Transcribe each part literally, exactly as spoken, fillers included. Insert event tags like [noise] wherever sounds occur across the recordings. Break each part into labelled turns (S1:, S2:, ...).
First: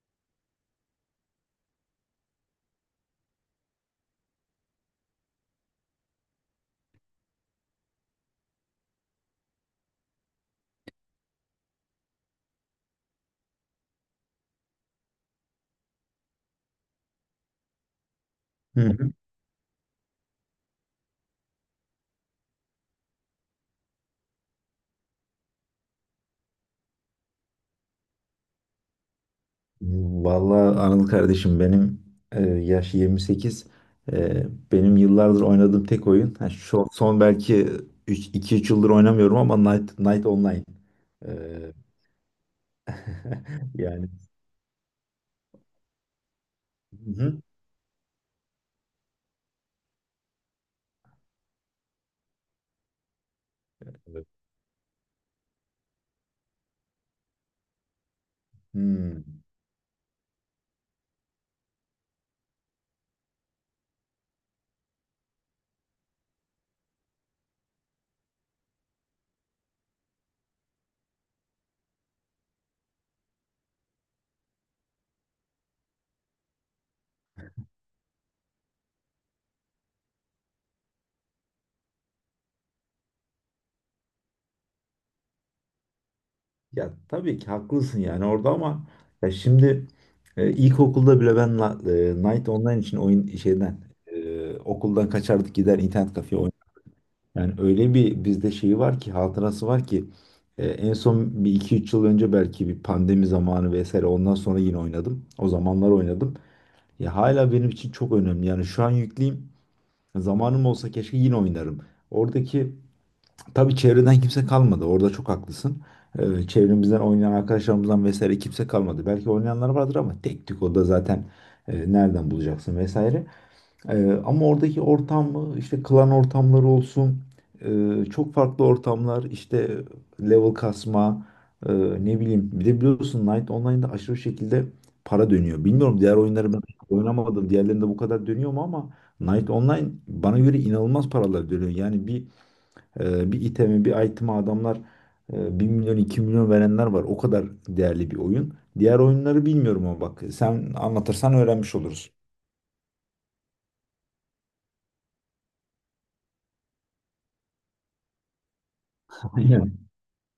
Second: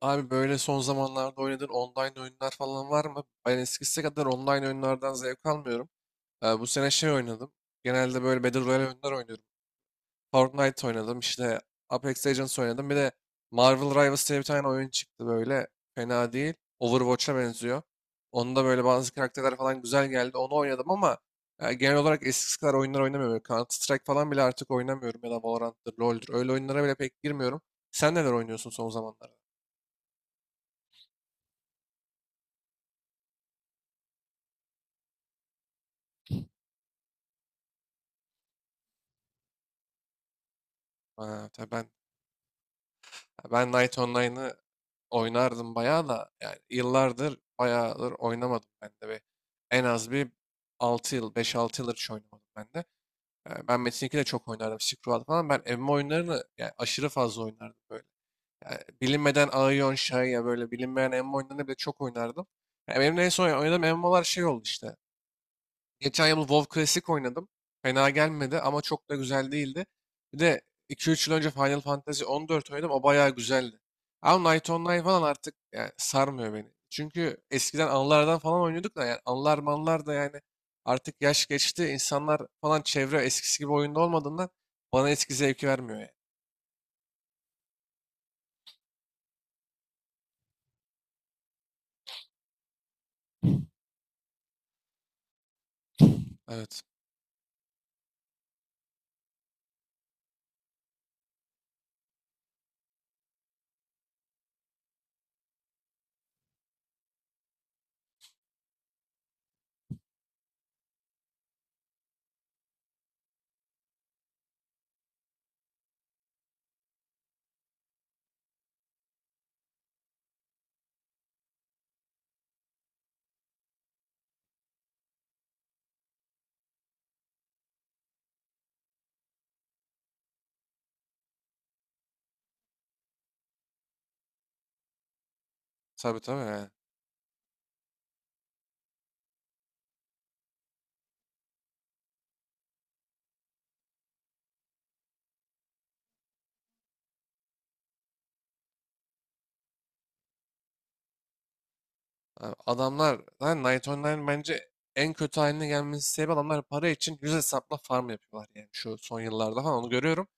S1: Abi böyle son zamanlarda oynadığın online oyunlar falan var mı? Ben eskisi kadar online oyunlardan zevk almıyorum. Ee, bu sene şey oynadım. Genelde böyle Battle Royale oyunlar oynuyorum. Fortnite oynadım, işte Apex Legends oynadım. Bir de Marvel Rivals diye bir tane oyun çıktı böyle. Fena değil. Overwatch'a benziyor. Onda
S2: Hı
S1: böyle
S2: hı.
S1: bazı karakterler falan güzel geldi. Onu oynadım ama e, genel olarak eskisi kadar oyunlar oynamıyorum. Counter Strike falan bile artık oynamıyorum. Ya da Valorant'tır, LoL'dür. Öyle oyunlara bile pek girmiyorum. Sen neler oynuyorsun son zamanlarda?
S2: Vallahi Anıl kardeşim benim e, yaş yirmi sekiz. E, Benim yıllardır oynadığım tek oyun. Ha, şu son belki iki üç yıldır oynamıyorum ama Night, Night Online. E,
S1: Ha, tabii ben Ben
S2: [laughs]
S1: Knight
S2: yani.
S1: Online'ı oynardım bayağı da, yani
S2: Hı
S1: yıllardır
S2: hı.
S1: bayağıdır oynamadım ben de. Bir, en az bir altı yıl, beş altı yıldır hiç oynamadım ben de. Yani ben Metin iki de
S2: Evet.
S1: çok oynardım. Scroll falan. Ben M M O oyunlarını yani aşırı fazla oynardım böyle. Yani
S2: Hmm.
S1: bilinmeden Aion, ya böyle bilinmeyen M M O oyunlarını bile çok oynardım. Yani benim de en son oynadığım M M O'lar şey oldu işte. Geçen yıl WoW Classic oynadım. Fena gelmedi ama çok da güzel değildi. Bir de iki üç yıl önce Final Fantasy on dört oynadım. O bayağı güzeldi. Ama Night Online falan artık yani sarmıyor beni. Çünkü eskiden anılardan falan oynuyorduk da yani anılar manlar da yani artık yaş geçti. İnsanlar falan çevre eskisi gibi oyunda olmadığından bana eski zevki vermiyor yani.
S2: Ya tabii ki haklısın yani orada ama ya şimdi e, ilkokulda bile ben la- e, Night Online için oyun şeyden e, okuldan kaçardık, gider internet kafeye.
S1: Evet.
S2: Yani öyle bir bizde şeyi var ki, hatırası var ki e, en son bir iki üç yıl önce belki, bir pandemi zamanı vesaire, ondan sonra yine oynadım. O zamanlar oynadım. Ya hala benim için çok önemli. Yani şu an yükleyeyim. Zamanım olsa keşke yine oynarım. Oradaki tabii çevreden kimse kalmadı. Orada çok haklısın. E, çevremizden oynayan arkadaşlarımızdan vesaire kimse kalmadı. Belki oynayanlar vardır ama tek tük, o da zaten e, nereden bulacaksın vesaire. Ee, ama oradaki ortamı, işte klan ortamları olsun, e, çok farklı ortamlar, işte level kasma, e, ne bileyim, bir de biliyorsun Knight Online'da aşırı şekilde para dönüyor. Bilmiyorum, diğer
S1: Tabii tabii
S2: oyunları ben
S1: yani.
S2: oynamadım, diğerlerinde bu kadar dönüyor mu, ama Knight Online bana göre inanılmaz paralar dönüyor. Yani bir e, bir iteme bir item'a adamlar e, bir milyon iki milyon verenler var, o kadar değerli bir oyun. Diğer oyunları bilmiyorum ama bak, sen anlatırsan öğrenmiş oluruz.
S1: Abi adamlar lan, Night Online bence en kötü haline gelmesi sebebi adamlar para için yüz hesapla farm yapıyorlar yani şu son yıllarda falan
S2: Aynen.
S1: onu görüyorum.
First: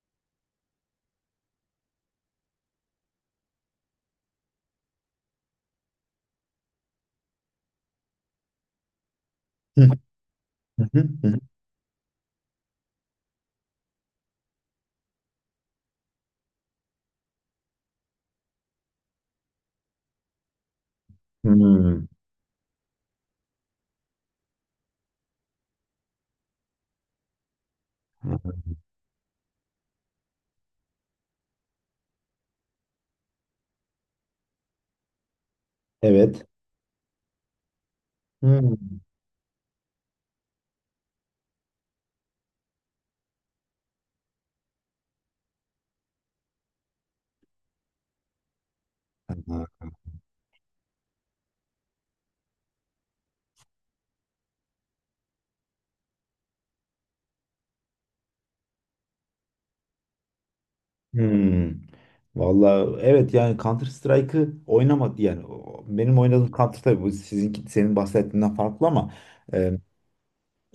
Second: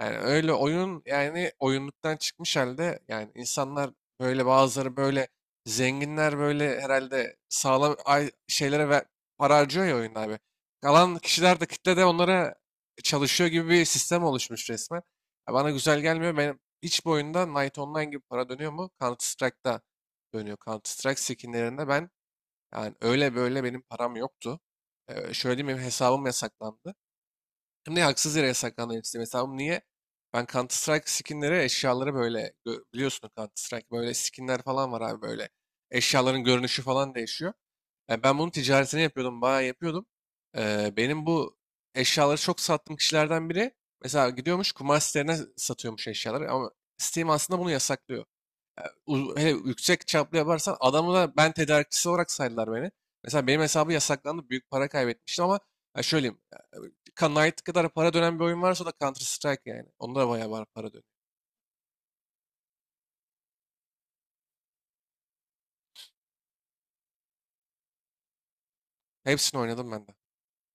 S1: Yani öyle oyun yani oyunluktan çıkmış halde yani insanlar böyle, bazıları böyle zenginler böyle herhalde, sağlam ay- şeylere ve para harcıyor ya oyunda abi. Kalan
S2: [laughs]
S1: kişiler de kitle de onlara çalışıyor gibi bir sistem oluşmuş resmen. Ya bana güzel gelmiyor. Benim hiç bu oyunda Night Online gibi para dönüyor mu? Counter Strike'da dönüyor, Counter Strike skinlerinde
S2: Hmm,
S1: ben yani, öyle böyle benim param yoktu. Ee, şöyle diyeyim, benim hesabım yasaklandı. Hem de haksız yere yasaklandı benim Steam hesabım. Niye? Ben Counter Strike skinleri eşyaları böyle gö- biliyorsun Counter Strike böyle skinler falan var abi böyle. Eşyaların
S2: evet.
S1: görünüşü falan değişiyor. Yani ben bunun
S2: Hmm.
S1: ticaretini yapıyordum, bayağı yapıyordum. Ee, benim bu eşyaları çok sattığım kişilerden biri mesela gidiyormuş kumar sitelerine, satıyormuş eşyaları ama Steam aslında bunu yasaklıyor, u- hele
S2: Ha.
S1: yüksek çaplı yaparsan adamı da, ben tedarikçisi olarak saydılar beni. Mesela benim hesabı yasaklandı. Büyük para kaybetmiştim ama ya şöyleyeyim, ya, Knight kadar para dönen bir oyun varsa o da Counter Strike yani. Onda da bayağı var, para dönüyor.
S2: Hmm. Vallahi evet, yani Counter Strike'ı oynamadı yani o- benim oynadığım Counter, tabii bu sizinki, senin bahsettiğinden farklı, ama
S1: Hepsini
S2: e,
S1: oynadım ben de.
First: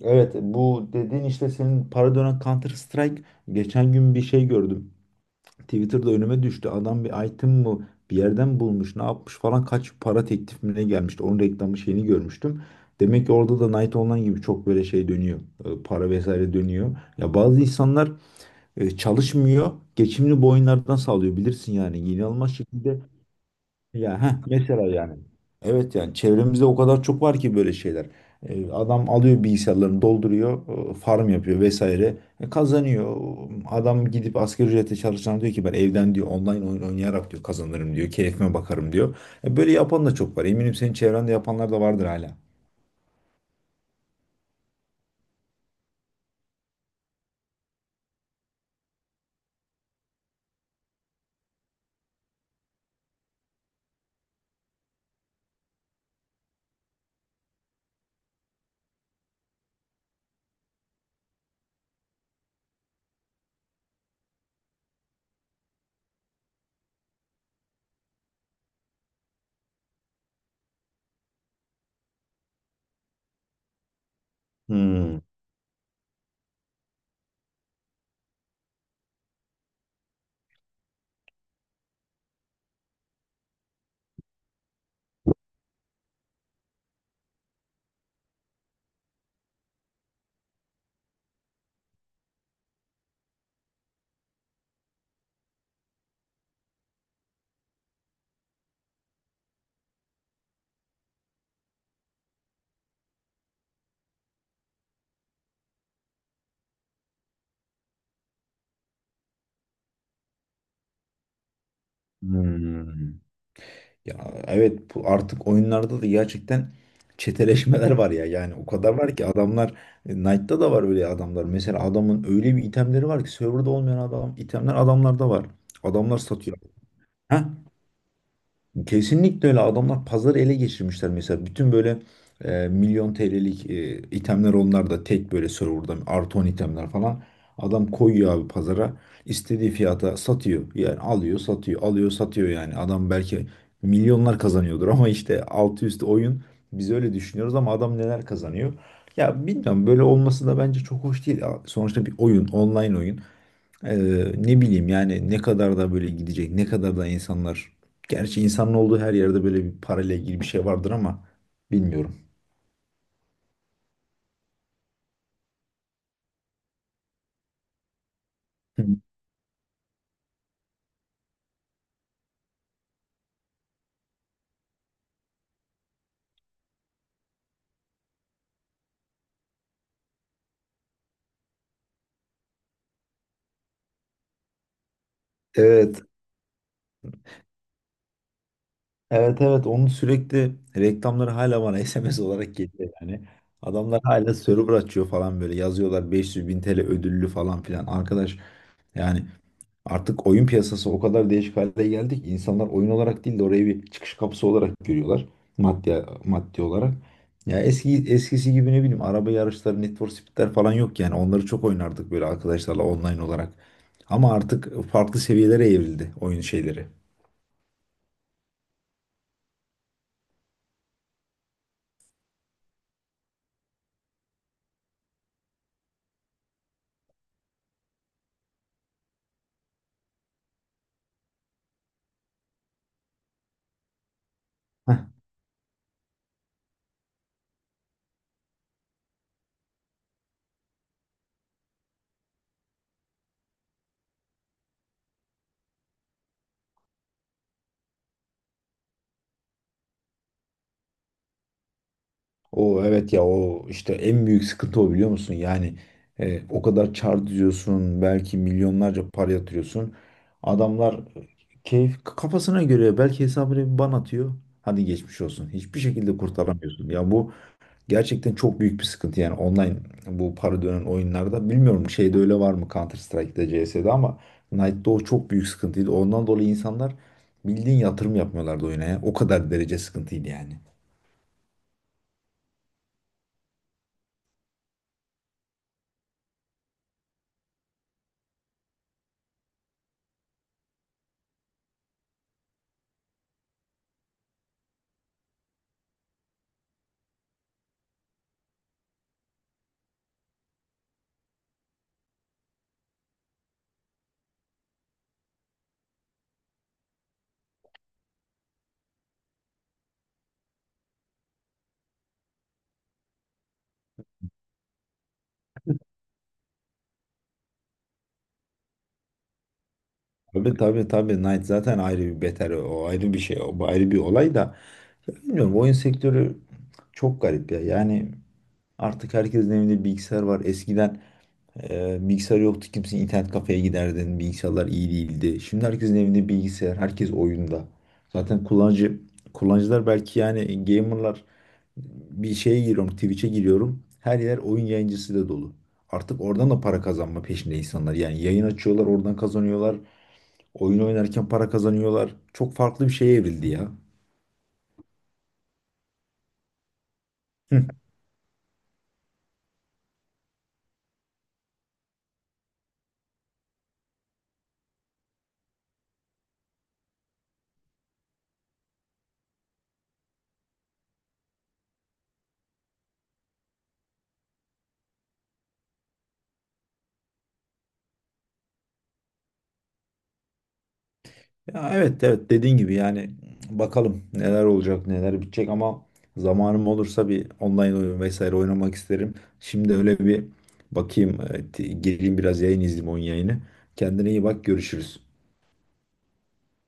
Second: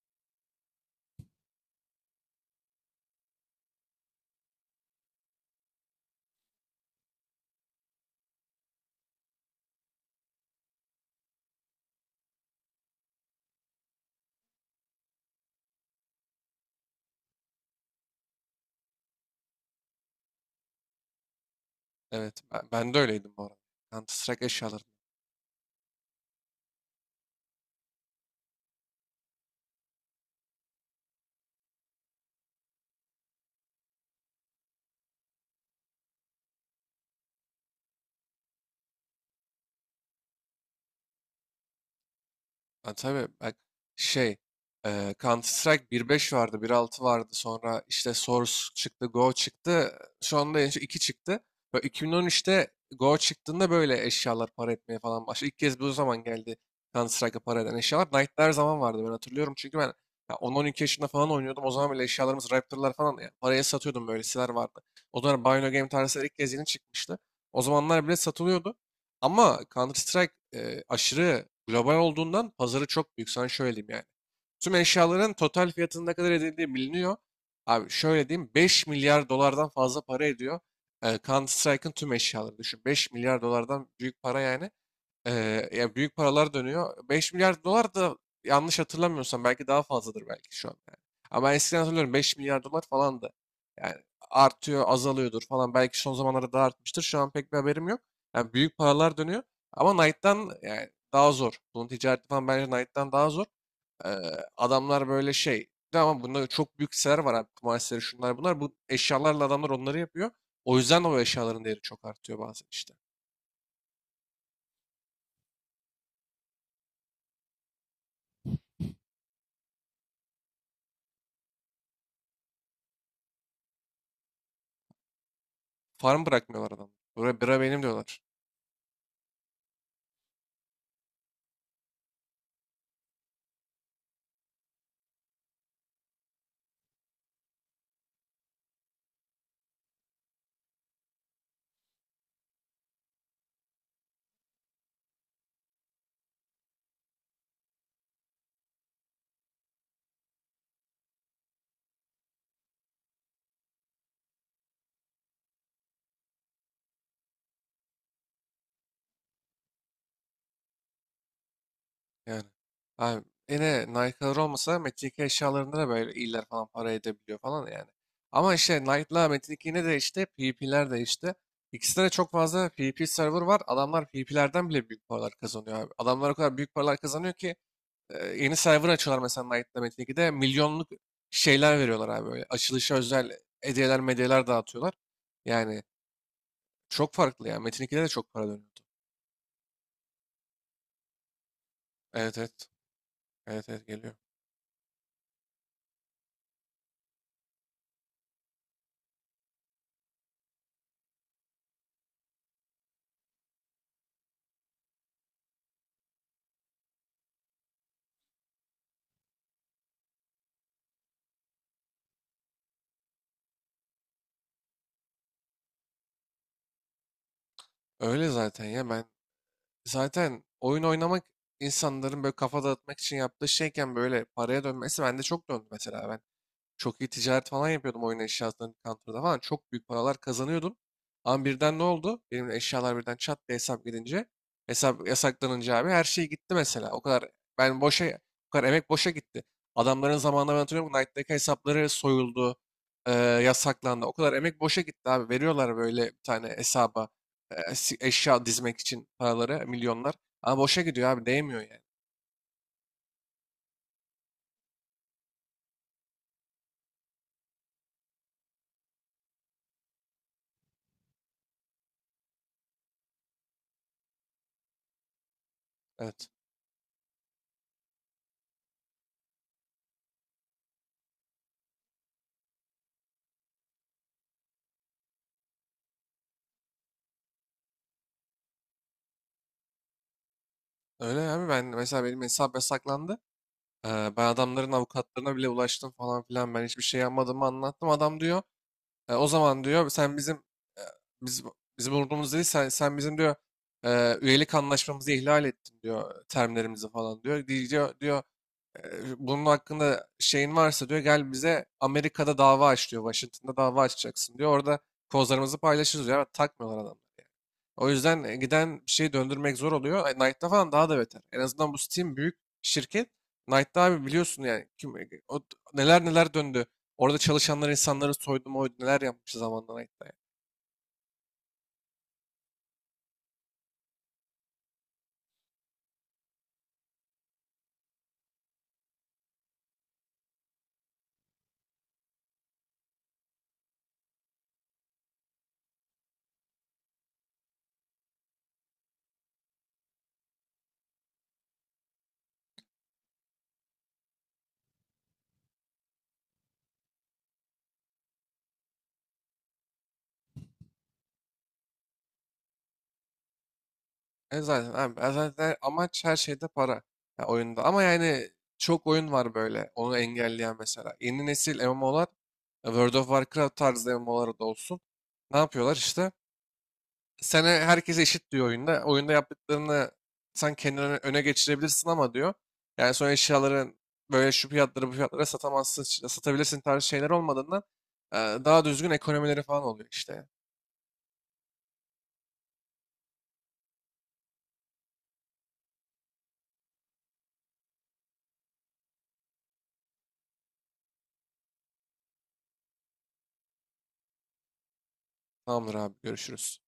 S2: evet, bu dediğin işte senin para dönen Counter Strike, geçen gün bir şey gördüm. Twitter'da önüme düştü. Adam bir item mı bir yerden bulmuş, ne yapmış falan, kaç para teklif gelmişti. Onun reklamı şeyini görmüştüm. Demek ki orada da Night Online gibi çok böyle şey dönüyor. E, Para vesaire dönüyor. Ya bazı insanlar e, çalışmıyor. Geçimini bu oyunlardan sağlıyor. Bilirsin yani.
S1: Evet.
S2: İnanılmaz
S1: Ben, ben de
S2: şekilde,
S1: öyleydim bu arada. Counter
S2: ya heh,
S1: Strike eşyaları.
S2: mesela yani. Evet, yani çevremizde o kadar çok var ki böyle şeyler. E, adam alıyor, bilgisayarlarını dolduruyor, e, farm yapıyor vesaire. E, kazanıyor. Adam gidip asgari ücretle çalışan diyor ki, ben evden diyor online oyun oynayarak diyor kazanırım diyor. Keyfime bakarım diyor. E, böyle yapan da çok var. Eminim senin çevrende yapanlar da vardır hala.
S1: Ha, tabii bak, şey, e, Counter Strike bir beş vardı, bir altı vardı, sonra işte Source çıktı, Go çıktı, şu anda en son iki çıktı. Ve iki bin on üçte Go çıktığında böyle eşyalar para etmeye falan başladı. İlk kez bu zaman geldi Counter Strike'a para eden eşyalar. Knight'lar her zaman vardı, ben hatırlıyorum çünkü ben ya on ile on iki yaşında falan oynuyordum. O zaman bile eşyalarımız Raptor'lar falan ya paraya satıyordum, böyleseler vardı. O zaman Bino Game tarzı ilk kez yeni çıkmıştı. O zamanlar bile satılıyordu. Ama Counter Strike e, aşırı global olduğundan pazarı çok büyük. Sana şöyle diyeyim yani. Tüm
S2: Hmm.
S1: eşyaların total fiyatının ne kadar edildiği biliniyor. Abi şöyle diyeyim, beş milyar dolardan fazla para ediyor. E, Counter Strike'ın tüm eşyaları düşün. Beş milyar dolardan büyük para yani. Ee, ya büyük paralar dönüyor. Beş milyar dolar da, yanlış hatırlamıyorsam, belki daha fazladır belki şu an yani. Ama ben eskiden hatırlıyorum beş milyar dolar falan da. Yani artıyor, azalıyordur falan. Belki son zamanlarda daha artmıştır. Şu an pek bir haberim yok. Yani büyük paralar dönüyor. Ama Knight'tan yani daha zor. Bunun ticareti falan bence Knight'tan daha zor. Ee, Adamlar böyle şey. Bir de, ama bunda çok büyük siteler var abi. Kumar siteleri, şunlar bunlar. Bu eşyalarla adamlar onları yapıyor. O yüzden o eşyaların değeri çok artıyor bazen işte.
S2: Hmm. Ya evet, bu artık oyunlarda da gerçekten çeteleşmeler var ya. Yani o kadar var ki, adamlar e, Knight'ta da var öyle adamlar. Mesela adamın öyle bir itemleri var ki, serverda olmayan adam itemler adamlarda var. Adamlar
S1: Farm
S2: satıyor.
S1: bırakmıyorlar adamlar. Bura,
S2: Heh,
S1: bira benim diyorlar.
S2: kesinlikle öyle, adamlar pazarı ele geçirmişler, mesela bütün böyle e, milyon T L'lik e, itemler, onlar da tek böyle serverda artı on itemler falan, adam koyuyor abi pazara, istediği fiyata satıyor, yani alıyor satıyor, alıyor satıyor, yani adam belki milyonlar kazanıyordur ama işte altı üstü oyun, biz öyle düşünüyoruz ama adam neler kazanıyor. Ya bilmiyorum, böyle olması da bence çok hoş değil, sonuçta bir oyun, online oyun. ee, Ne bileyim yani, ne kadar da böyle gidecek, ne kadar da insanlar. Gerçi insanın olduğu her yerde böyle bir parayla ilgili bir şey vardır, ama bilmiyorum.
S1: Yani. Abi, yine Nike'lar olmasa Metin iki eşyalarında da böyle iyiler falan para edebiliyor falan yani. Ama işte
S2: Hı.
S1: Nike'la Metin iki yine de işte P de değişti. İkisinde de çok fazla P P server var. Adamlar P PvP'lerden bile büyük paralar kazanıyor abi. Adamlar o kadar büyük paralar kazanıyor ki e, yeni server açıyorlar mesela Nike'la Metin ikide milyonluk şeyler veriyorlar abi böyle. Açılışa özel hediyeler medyeler dağıtıyorlar. Yani
S2: Evet,
S1: çok farklı ya. Metin ikide de çok para dönüyordu.
S2: evet, evet. Onun sürekli reklamları hala bana [laughs] S M S
S1: Evet
S2: olarak
S1: evet.
S2: geliyor yani.
S1: Evet evet
S2: Adamlar
S1: geliyor.
S2: hala server açıyor falan, böyle yazıyorlar beş yüz bin T L ödüllü falan filan. Arkadaş, yani artık oyun piyasası o kadar değişik hale geldi ki, insanlar oyun olarak değil de orayı bir çıkış kapısı olarak görüyorlar. Maddi, maddi olarak. Ya eski eskisi gibi, ne bileyim, araba yarışları, Need for Speed'ler falan yok yani. Onları çok oynardık böyle arkadaşlarla online olarak. Ama artık farklı seviyelere evrildi oyun şeyleri.
S1: Öyle zaten ya, ben zaten oyun oynamak insanların böyle kafa dağıtmak için yaptığı şeyken böyle paraya dönmesi, bende çok döndü mesela. Ben çok iyi ticaret falan yapıyordum oyun eşyasının counter'da falan. Çok büyük paralar kazanıyordum. Ama birden ne oldu? Benim eşyalar birden çat diye hesap gidince, hesap yasaklanınca abi her şey gitti mesela. O kadar ben boşa, o kadar emek boşa gitti. Adamların zamanında ben hatırlıyorum Knight'taki hesapları soyuldu, e, yasaklandı. O kadar emek boşa gitti abi. Veriyorlar böyle bir tane hesaba e, si- eşya dizmek için paraları, milyonlar. Ama boşa gidiyor abi, değmiyor yani.
S2: O evet ya, o işte en büyük sıkıntı o, biliyor musun? Yani e, o kadar çar diziyorsun, belki milyonlarca para yatırıyorsun. Adamlar e, keyif kafasına göre belki hesabını bir ban atıyor. Hadi geçmiş olsun. Hiçbir şekilde
S1: Evet.
S2: kurtaramıyorsun. Ya bu gerçekten çok büyük bir sıkıntı, yani online, bu para dönen oyunlarda. Bilmiyorum şeyde öyle var mı, Counter Strike'da, C S'de, ama Knight'da o çok büyük sıkıntıydı. Ondan dolayı insanlar bildiğin yatırım yapmıyorlardı oyuna ya. O kadar derece sıkıntıydı yani.
S1: Öyle abi, ben mesela, benim hesap yasaklandı. Ee, Ben adamların avukatlarına bile ulaştım falan filan. Ben hiçbir şey yapmadığımı anlattım. Adam diyor, "E, O zaman, diyor, sen bizim, e, biz bizim umurumuz değil, sen, sen bizim, diyor, e, üyelik anlaşmamızı ihlal ettin, diyor, "e, termlerimizi falan," diyor. Di- Diyor diyor "E, Bunun hakkında şeyin varsa, diyor, gel bize Amerika'da dava aç," diyor. "Washington'da dava açacaksın," diyor. "Orada kozlarımızı paylaşırız," diyor. Ama takmıyorlar adam. O yüzden e, giden bir şeyi döndürmek zor oluyor. E, Knight'ta falan daha da beter. En azından bu Steam büyük şirket. Knight'ta abi biliyorsun yani, kim, e, o, neler neler döndü. Orada çalışanlar insanları soydu moydu, neler yapmış zamanında Knight'ta. Yani.
S2: Tabii tabii tabii, Knight zaten ayrı bir beter, o ayrı bir şey, o ayrı bir olay da, ya bilmiyorum, oyun sektörü çok garip ya, yani artık herkesin evinde bilgisayar var, eskiden e, bilgisayar yoktu kimse internet kafeye giderdin, bilgisayarlar iyi değildi, şimdi herkesin evinde bilgisayar, herkes oyunda, zaten kullanıcı kullanıcılar belki, yani gamerlar, bir şeye giriyorum, Twitch'e giriyorum, her yer oyun yayıncısı da dolu, artık oradan da para kazanma peşinde insanlar, yani yayın açıyorlar, oradan kazanıyorlar. Oyun oynarken para kazanıyorlar. Çok farklı bir şeye evrildi ya.
S1: E zaten abi, e zaten amaç her şeyde para, ya oyunda. Ama yani çok oyun var böyle onu engelleyen mesela. Yeni nesil M M O'lar, e, World of Warcraft tarzı M M O'lar da olsun. Ne yapıyorlar işte? Sana herkese eşit diyor oyunda. Oyunda yaptıklarını sen kendini öne öne geçirebilirsin ama, diyor. Yani sonra eşyaların böyle şu fiyatlara bu fiyatlara satamazsın, işte satabilirsin tarzı şeyler olmadığından e, daha düzgün ekonomileri falan oluyor işte.
S2: Ya evet evet, dediğin gibi yani, bakalım neler olacak, neler bitecek, ama zamanım olursa bir online oyun vesaire oynamak isterim. Şimdi öyle bir bakayım, e, t- gireyim biraz yayın, izleyeyim oyun yayını. Kendine iyi bak, görüşürüz.
S1: Tamamdır abi, görüşürüz.